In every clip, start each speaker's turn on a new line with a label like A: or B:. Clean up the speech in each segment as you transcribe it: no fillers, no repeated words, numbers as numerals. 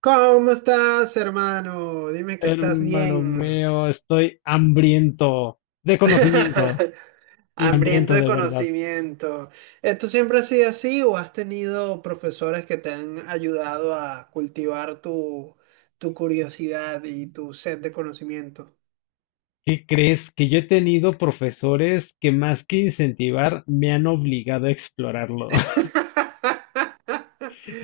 A: ¿Cómo estás, hermano? Dime que estás
B: Hermano
A: bien.
B: mío, estoy hambriento de conocimiento y
A: Hambriento
B: hambriento
A: de
B: de verdad.
A: conocimiento. ¿Tú siempre has sido así o has tenido profesores que te han ayudado a cultivar tu curiosidad y tu sed de conocimiento?
B: ¿Qué crees? Que yo he tenido profesores que más que incentivar me han obligado a explorarlo.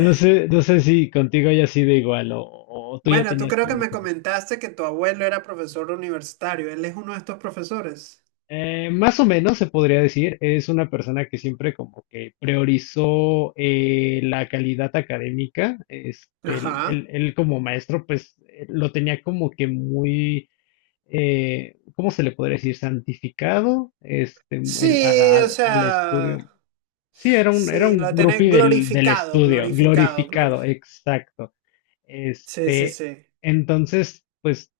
B: No sé, no sé si contigo haya sido igual o tú ya
A: Bueno, tú
B: tenías
A: creo que
B: como
A: me
B: que... sus-
A: comentaste que tu abuelo era profesor universitario. Él es uno de estos profesores.
B: Más o menos se podría decir, es una persona que siempre como que priorizó la calidad académica. Este, él, él-
A: Ajá.
B: él como maestro pues lo tenía como que muy ¿cómo se le podría decir? Santificado este, el- al,
A: Sí, o
B: al- al
A: sea.
B: estudio. Sí, era un, era
A: Sí,
B: un
A: lo tenés
B: groupie del
A: glorificado,
B: estudio,
A: glorificado,
B: glorificado,
A: glorificado.
B: exacto.
A: Sí, sí,
B: Este,
A: sí.
B: entonces, pues,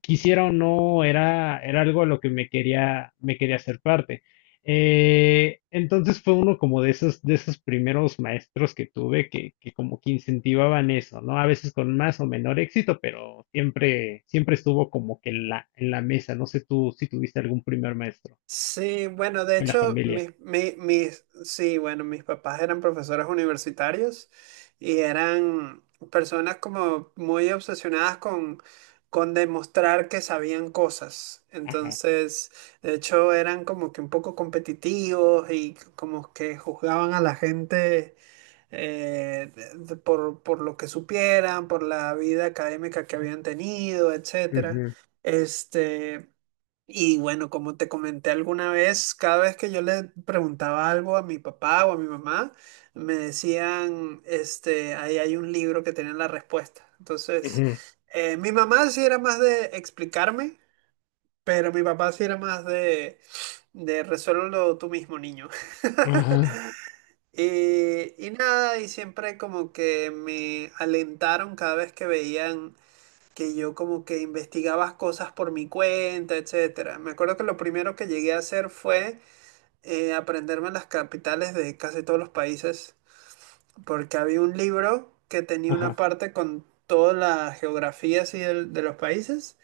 B: quisiera o no, era algo a lo que me quería hacer parte. Entonces fue uno como de esos primeros maestros que tuve que como que incentivaban eso, ¿no? A veces con más o menor éxito, pero siempre, siempre estuvo como que en la mesa. No sé tú si tuviste algún primer maestro
A: Sí, bueno, de
B: en la
A: hecho,
B: familia.
A: sí, bueno, mis papás eran profesores universitarios y eran personas como muy obsesionadas con demostrar que sabían cosas.
B: Ajá.
A: Entonces, de hecho, eran como que un poco competitivos y como que juzgaban a la gente, por lo que supieran, por la vida académica que habían tenido, etcétera.
B: Ujú,
A: Este, y bueno, como te comenté alguna vez, cada vez que yo le preguntaba algo a mi papá o a mi mamá, me decían, este, ahí hay un libro que tiene la respuesta. Entonces,
B: ujú.
A: mi mamá sí era más de explicarme, pero mi papá sí era más de resuélvelo tú mismo, niño.
B: Ajá,
A: Y nada, y siempre como que me alentaron cada vez que veían que yo como que investigaba cosas por mi cuenta, etcétera. Me acuerdo que lo primero que llegué a hacer fue aprenderme las capitales de casi todos los países, porque había un libro que tenía una
B: ajá,
A: parte con toda la geografía así de los países,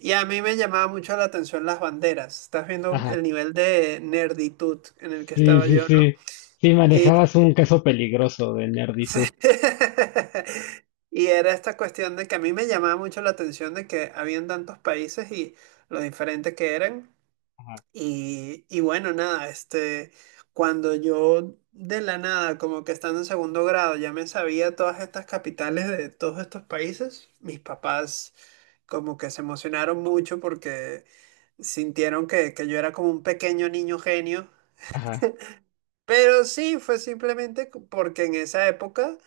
A: y a mí me llamaba mucho la atención las banderas. Estás viendo el
B: ajá.
A: nivel de nerditud en el que
B: Sí,
A: estaba
B: sí,
A: yo, ¿no?
B: sí. Sí, manejabas un caso peligroso de nerditud.
A: Y era esta cuestión de que a mí me llamaba mucho la atención de que habían tantos países y lo diferente que eran.
B: Ajá,
A: Y bueno, nada, este, cuando yo de la nada, como que estando en segundo grado, ya me sabía todas estas capitales de todos estos países, mis papás como que se emocionaron mucho porque sintieron que yo era como un pequeño niño genio,
B: ajá,
A: pero sí, fue simplemente porque en esa época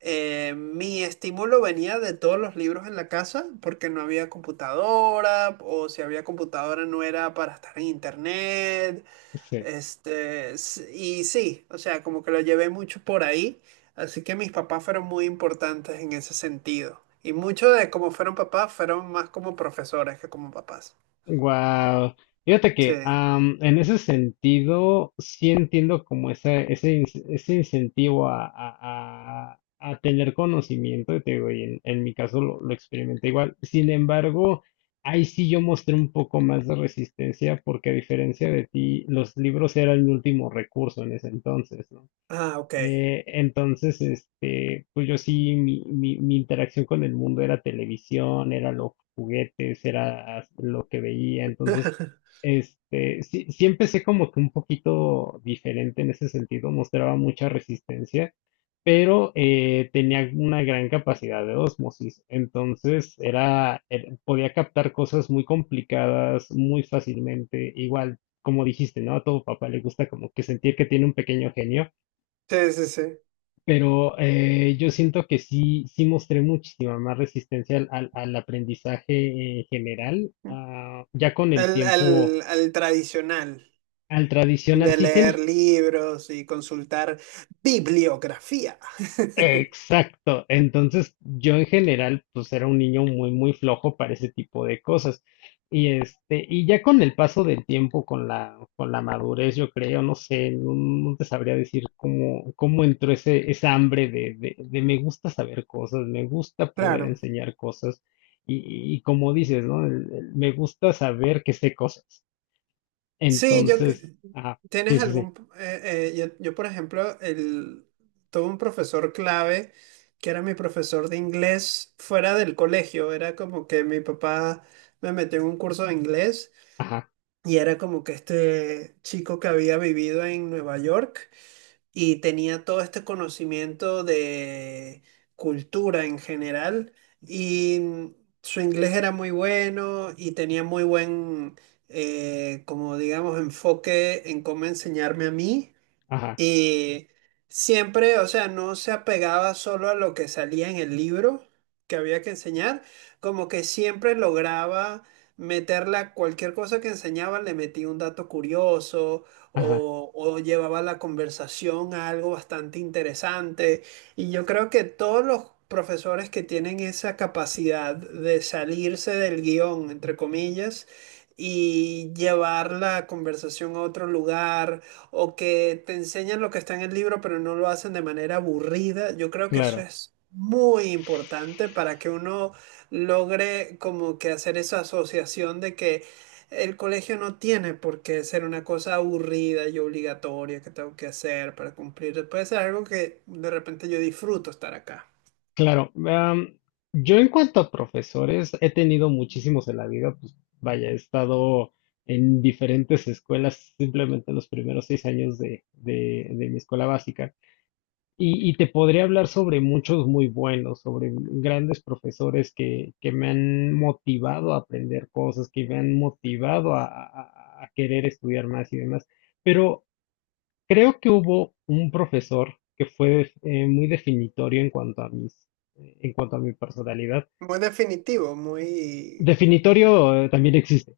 A: mi estímulo venía de todos los libros en la casa, porque no había computadora, o si había computadora no era para estar en internet,
B: sí.
A: este, y sí, o sea, como que lo llevé mucho por ahí, así que mis papás fueron muy importantes en ese sentido. Y mucho de cómo fueron papás fueron más como profesores que como papás.
B: Wow. Fíjate
A: Sí.
B: que en ese sentido sí entiendo como ese, ese incentivo a, a tener conocimiento, y te digo, y en mi caso lo experimenté igual. Sin embargo, ahí sí yo mostré un poco más de resistencia porque a diferencia de ti, los libros eran mi último recurso en ese entonces, ¿no?
A: Ah, ok.
B: Entonces, este, pues yo sí, mi interacción con el mundo era televisión, era los juguetes, era lo que veía. Entonces, este, sí, sí empecé como que un poquito diferente en ese sentido, mostraba mucha resistencia, pero tenía una gran capacidad de osmosis. Entonces, podía captar cosas muy complicadas muy fácilmente. Igual, como dijiste, ¿no? A todo papá le gusta como que sentir que tiene un pequeño genio.
A: Sí, sí, sí.
B: Pero yo siento que sí, sí mostré muchísima más resistencia al, al aprendizaje en general, ya con el
A: Al,
B: tiempo,
A: al, al tradicional
B: al tradicional.
A: de
B: Sí
A: leer
B: tienes.
A: libros y consultar bibliografía.
B: Exacto. Entonces, yo en general, pues era un niño muy, muy flojo para ese tipo de cosas. Y este, y ya con el paso del tiempo, con la madurez, yo creo, no sé, no, no te sabría decir cómo, cómo entró ese, esa hambre de me gusta saber cosas, me gusta poder
A: Claro.
B: enseñar cosas. Y como dices, ¿no? El me gusta saber que sé cosas.
A: Sí,
B: Entonces, ajá, sí,
A: tienes
B: sí, sí.
A: algún yo, por ejemplo el tuve un profesor clave que era mi profesor de inglés fuera del colegio, era como que mi papá me metió en un curso de inglés
B: Ajá,
A: y era como que este chico que había vivido en Nueva York y tenía todo este conocimiento de cultura en general y su inglés era muy bueno y tenía muy buen, como digamos, enfoque en cómo enseñarme a mí
B: ajá,
A: y siempre, o sea, no se apegaba solo a lo que salía en el libro que había que enseñar, como que siempre lograba meterla, a cualquier cosa que enseñaba, le metía un dato curioso
B: ajá,
A: o llevaba la conversación a algo bastante interesante. Y yo creo que todos los profesores que tienen esa capacidad de salirse del guión, entre comillas, y llevar la conversación a otro lugar o que te enseñan lo que está en el libro, pero no lo hacen de manera aburrida. Yo creo que eso
B: claro.
A: es muy importante para que uno logre como que hacer esa asociación de que el colegio no tiene por qué ser una cosa aburrida y obligatoria que tengo que hacer para cumplir. Puede ser algo que de repente yo disfruto estar acá.
B: Claro, yo en cuanto a profesores, he tenido muchísimos en la vida, pues vaya, he estado en diferentes escuelas simplemente los primeros 6 años de, de mi escuela básica y te podría hablar sobre muchos muy buenos, sobre grandes profesores que me han motivado a aprender cosas, que me han motivado a, a querer estudiar más y demás, pero creo que hubo un profesor que fue muy definitorio en cuanto a mis, en cuanto a mi personalidad.
A: Muy definitivo, muy.
B: Definitorio también existe.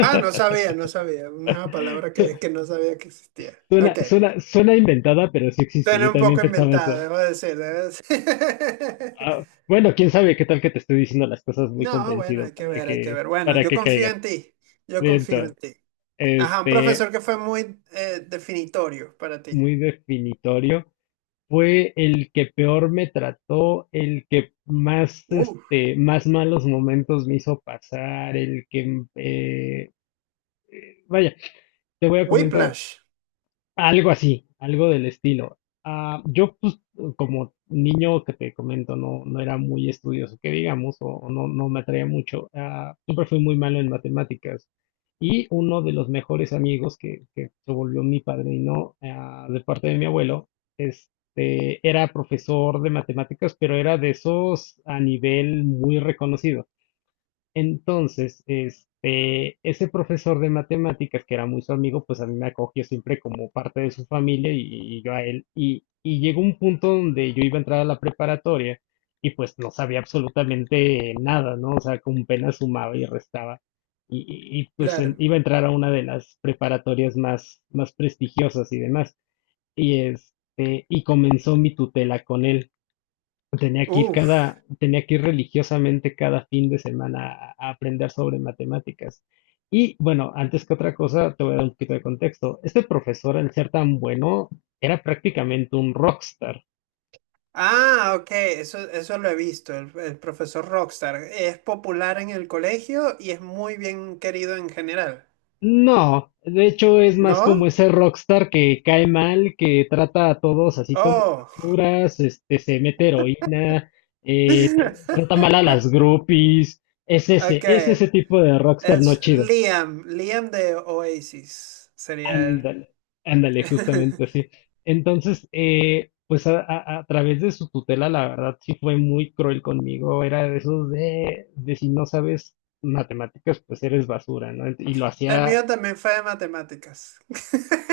A: Ah, no sabía, no sabía. Una palabra que no sabía que existía.
B: Suena,
A: Ok.
B: suena, suena inventada, pero sí existe.
A: Suena
B: Yo
A: un
B: también
A: poco
B: pensaba
A: inventado,
B: eso.
A: debo decir, debo decir.
B: Ah, bueno, quién sabe qué tal que te estoy diciendo las cosas muy
A: No, bueno,
B: convencido
A: hay que ver, hay que ver. Bueno,
B: para
A: yo
B: que
A: confío
B: caigas.
A: en ti, yo
B: Bien,
A: confío en
B: entonces,
A: ti. Ajá, un
B: este,
A: profesor que fue muy definitorio para ti.
B: muy definitorio. Fue el que peor me trató, el que más,
A: Uh,
B: este, más malos momentos me hizo pasar, el que, vaya, te voy a comentar,
A: Whiplash,
B: algo así, algo del estilo. Ah, yo, pues, como niño que te comento, no, no era muy estudioso, que digamos, o no, no me atraía mucho. Ah, siempre fui muy malo en matemáticas. Y uno de los mejores amigos que se volvió mi padrino, ah, de parte de mi abuelo, este, era profesor de matemáticas, pero era de esos a nivel muy reconocido. Entonces, este, ese profesor de matemáticas, que era muy su amigo, pues a mí me acogió siempre como parte de su familia y yo a él. y llegó un punto donde yo iba a entrar a la preparatoria y pues no sabía absolutamente nada, ¿no? O sea, con pena sumaba y restaba. Y, pues en-
A: claro.
B: iba a entrar a una de las preparatorias más, más prestigiosas y demás. Y este, y comenzó mi tutela con él. Tenía que ir
A: Uf.
B: cada, tenía que ir religiosamente cada fin de semana a aprender sobre matemáticas. Y bueno, antes que otra cosa, te voy a dar un poquito de contexto. Este profesor, al ser tan bueno, era prácticamente un rockstar.
A: Ah, ok, eso lo he visto, el profesor Rockstar. Es popular en el colegio y es muy bien querido en general.
B: No, de hecho es más como
A: ¿No?
B: ese rockstar que cae mal, que trata a todos así como
A: Oh.
B: basuras, este, se mete heroína, tiene- trata mal a las groupies.
A: Ok.
B: Es ese tipo de rockstar no
A: Es
B: chido.
A: Liam, Liam de Oasis sería él.
B: Ándale, ándale, justamente así. Entonces, pues a, a través de su tutela, la verdad sí fue muy cruel conmigo. Era de esos de si no sabes matemáticas, pues eres basura, ¿no? Ent- Y lo
A: El
B: hacía
A: mío también fue de matemáticas.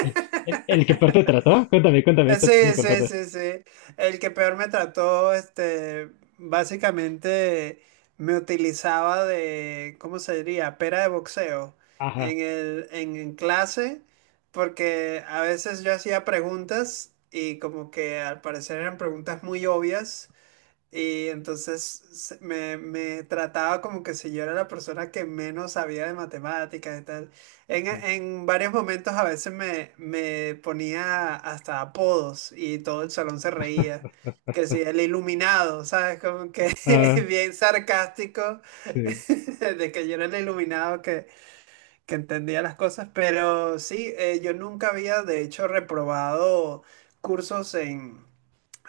B: el, el que peor te trató. Cuéntame, cuéntame, ahorita te
A: Sí,
B: sigo
A: sí,
B: contando eso.
A: sí, sí. El que peor me trató, este, básicamente me utilizaba de, ¿cómo se diría? Pera de boxeo
B: Ajá,
A: en clase, porque a veces yo hacía preguntas y como que al parecer eran preguntas muy obvias. Y entonces me trataba como que si yo era la persona que menos sabía de matemáticas y tal. En,
B: sí,
A: en varios momentos a veces me ponía hasta apodos y todo el salón se reía. Que si el iluminado, ¿sabes? Como que
B: ah,
A: bien sarcástico
B: sí.
A: de que yo era el iluminado que entendía las cosas. Pero sí, yo nunca había de hecho reprobado cursos en,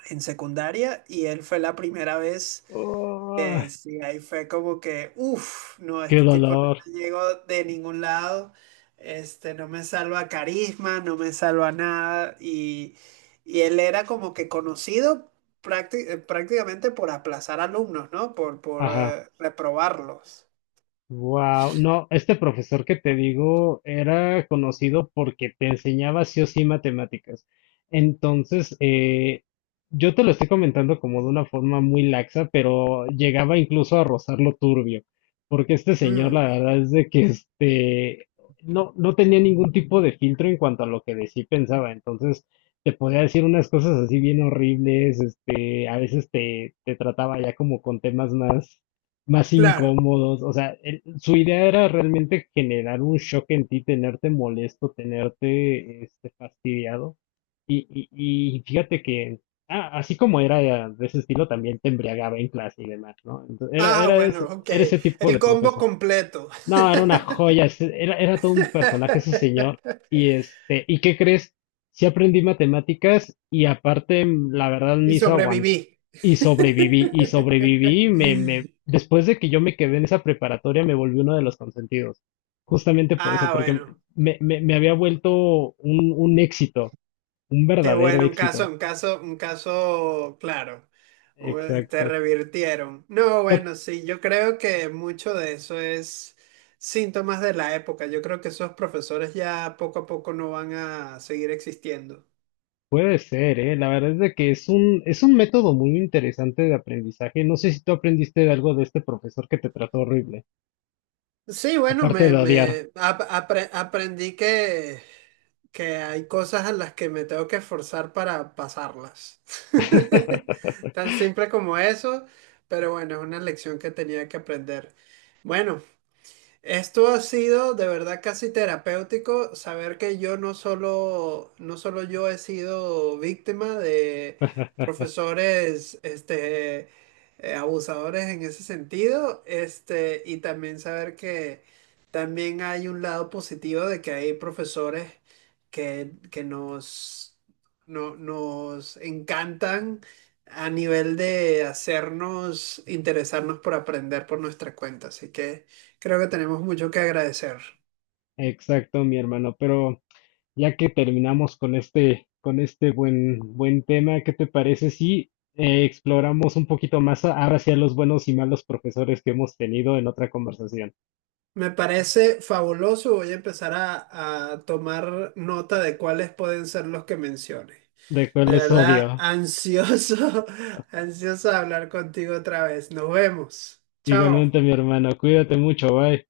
A: en secundaria y él fue la primera vez.
B: Oh,
A: Sí, ahí fue como que, uff, no,
B: qué
A: este tipo no
B: dolor.
A: me llegó de ningún lado, este, no me salva carisma, no me salva nada, y él era como que conocido prácticamente por aplazar alumnos, ¿no? Por, por
B: Ajá.
A: eh, reprobarlos.
B: Wow, no, este profesor que te digo era conocido porque te enseñaba sí o sí matemáticas. Entonces, yo te lo estoy comentando como de una forma muy laxa, pero llegaba incluso a rozarlo turbio, porque este señor,
A: Mm,
B: la verdad es de que este no, no tenía ningún tipo de filtro en cuanto a lo que decía y pensaba. Entonces, te podía decir unas cosas así bien horribles, este, a veces te, te trataba ya como con temas más más
A: claro.
B: incómodos. O sea, su idea era realmente generar un shock en ti, tenerte molesto, tenerte este, fastidiado. Y fíjate que, ah, así como era de ese estilo, también te embriagaba en clase y demás, ¿no? Entonces, era,
A: Ah, bueno, ok,
B: era ese tipo
A: el
B: de
A: combo
B: profesor.
A: completo.
B: No, era una joya, era, era todo un personaje ese señor. Y este, ¿y qué crees? Sí aprendí matemáticas y aparte, la verdad,
A: Y
B: me hizo aguantar
A: sobreviví.
B: y sobreviví, y sobreviví, y me, después de que yo me quedé en esa preparatoria, me volví uno de los consentidos. Justamente por eso,
A: Ah,
B: porque
A: bueno.
B: me había vuelto un éxito, un
A: Qué
B: verdadero
A: bueno, un caso,
B: éxito.
A: un caso, un caso claro. Bueno, te
B: Exacto.
A: revirtieron. No,
B: Ya
A: bueno, sí, yo creo que mucho de eso es síntomas de la época. Yo creo que esos profesores ya poco a poco no van a seguir existiendo.
B: puede ser, ¿eh? La verdad es de que es un método muy interesante de aprendizaje. No sé si tú aprendiste de algo de este profesor que te trató horrible,
A: Sí, bueno,
B: aparte
A: me,
B: de odiar.
A: me ap- apre- aprendí que hay cosas a las que me tengo que esforzar para pasarlas. Tan simple como eso, pero bueno, es una lección que tenía que aprender. Bueno. Esto ha sido de verdad casi terapéutico saber que yo no solo yo he sido víctima de profesores, este, abusadores en ese sentido, este, y también saber que también hay un lado positivo de que hay profesores que nos, no- nos encantan a nivel de hacernos interesarnos por aprender por nuestra cuenta. Así que. Creo que tenemos mucho que agradecer.
B: Exacto, mi hermano, pero ya que terminamos con este buen, buen tema, ¿qué te parece si exploramos un poquito más ahora hacia los buenos y malos profesores que hemos tenido en otra conversación?
A: Me parece fabuloso. Voy a empezar a tomar nota de cuáles pueden ser los que menciones.
B: De cuál
A: De
B: les odio.
A: verdad, ansioso, ansioso de hablar contigo otra vez. Nos vemos. Chao.
B: Igualmente, mi hermano, cuídate mucho, bye.